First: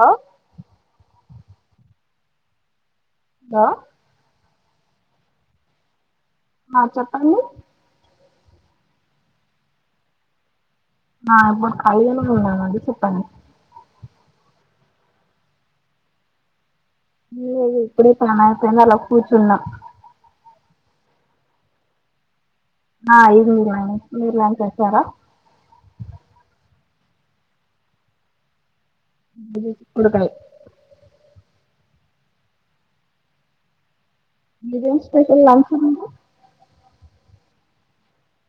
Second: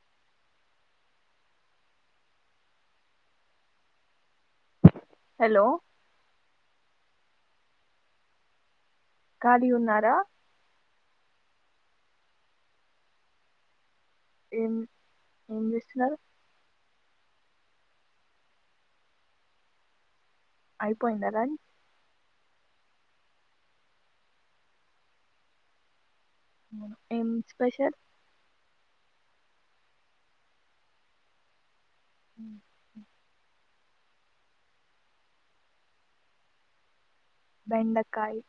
అ hello hello ఆ చెప్పండి ఖాళీ గున్నారా? ఆ ఇప్పుడు ఖాళీగానే ఉన్నానండి చెప్పండి. ఏం ఏం చేస్తున్నరు? ఏ ఇప్పుడె పనిఅయిపోయింది అల కూర్చున్న అయిపోయిందా లంచ్ ఆ అయిపోయిందండి మీరు లంచ్ చేసారా? ఉమ్ ఏం స్పెషల్ ఉమ్ కుడుకలే [inaudible] ఉమ్, మీదేం స్పెషల్ లంచ్ ఈరోజు బెండకాయ్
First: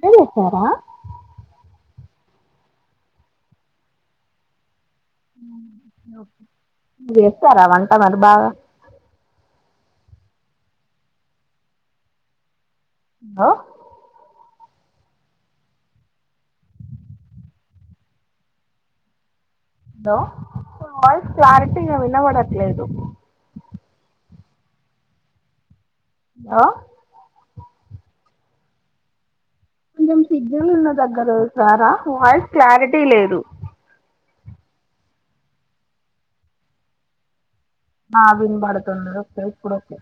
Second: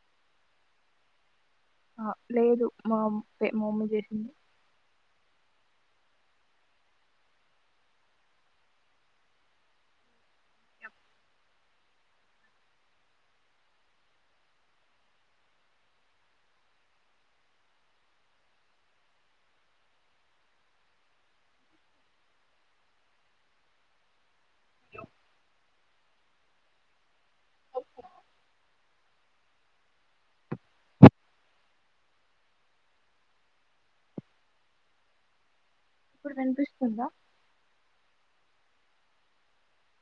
ఇద్దరు చేశార? ఆ లేదు మా మా మమ్మీ చేసింది ఉమ్ ఒకే మీరు చేస్తారా మరి వంట బాగా ఆ హలో మీ వాయిస్ క్లారిటీగా వినబడట్లేదు ఆ కొంచెం సిగ్నల్ ఉన్న దగ్గరికి రారా వాయిస్ క్లారిటీ లేదు ఇప్పుడు వినిపిస్తుందా ఆ వినబడుతుంది ఒకే ఓకే ఇప్పుడు ఒకే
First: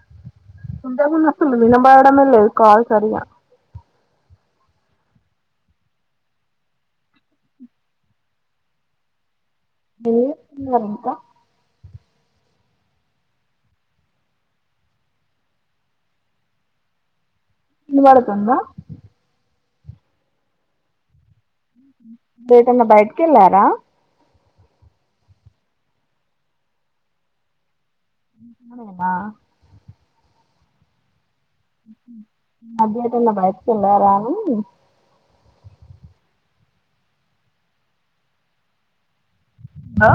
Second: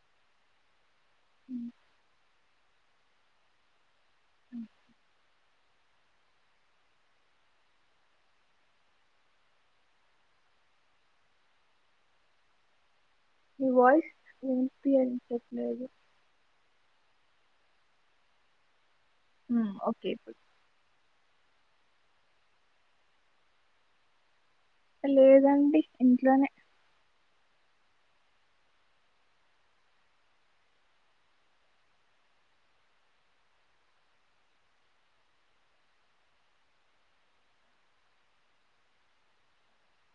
ఇంత ముందుకు అసలు ఉమ్, వినబడమే లేదు కాల్ సరిగా ఉ-హు ఎం తిన్నారా అక్క మీ వాయిస్ వినిపియ్యట్లేదు వినబడుతోందా ఉ ఒకే ఇప్పుడు ఏటన్నా బయటికి వెళ్ళారా లేదండి ఇంట్లోనే ఇంట్లోనేనా ఈ మధ్య ఎటన్న బయటికి వెళ్ళారా అని హలో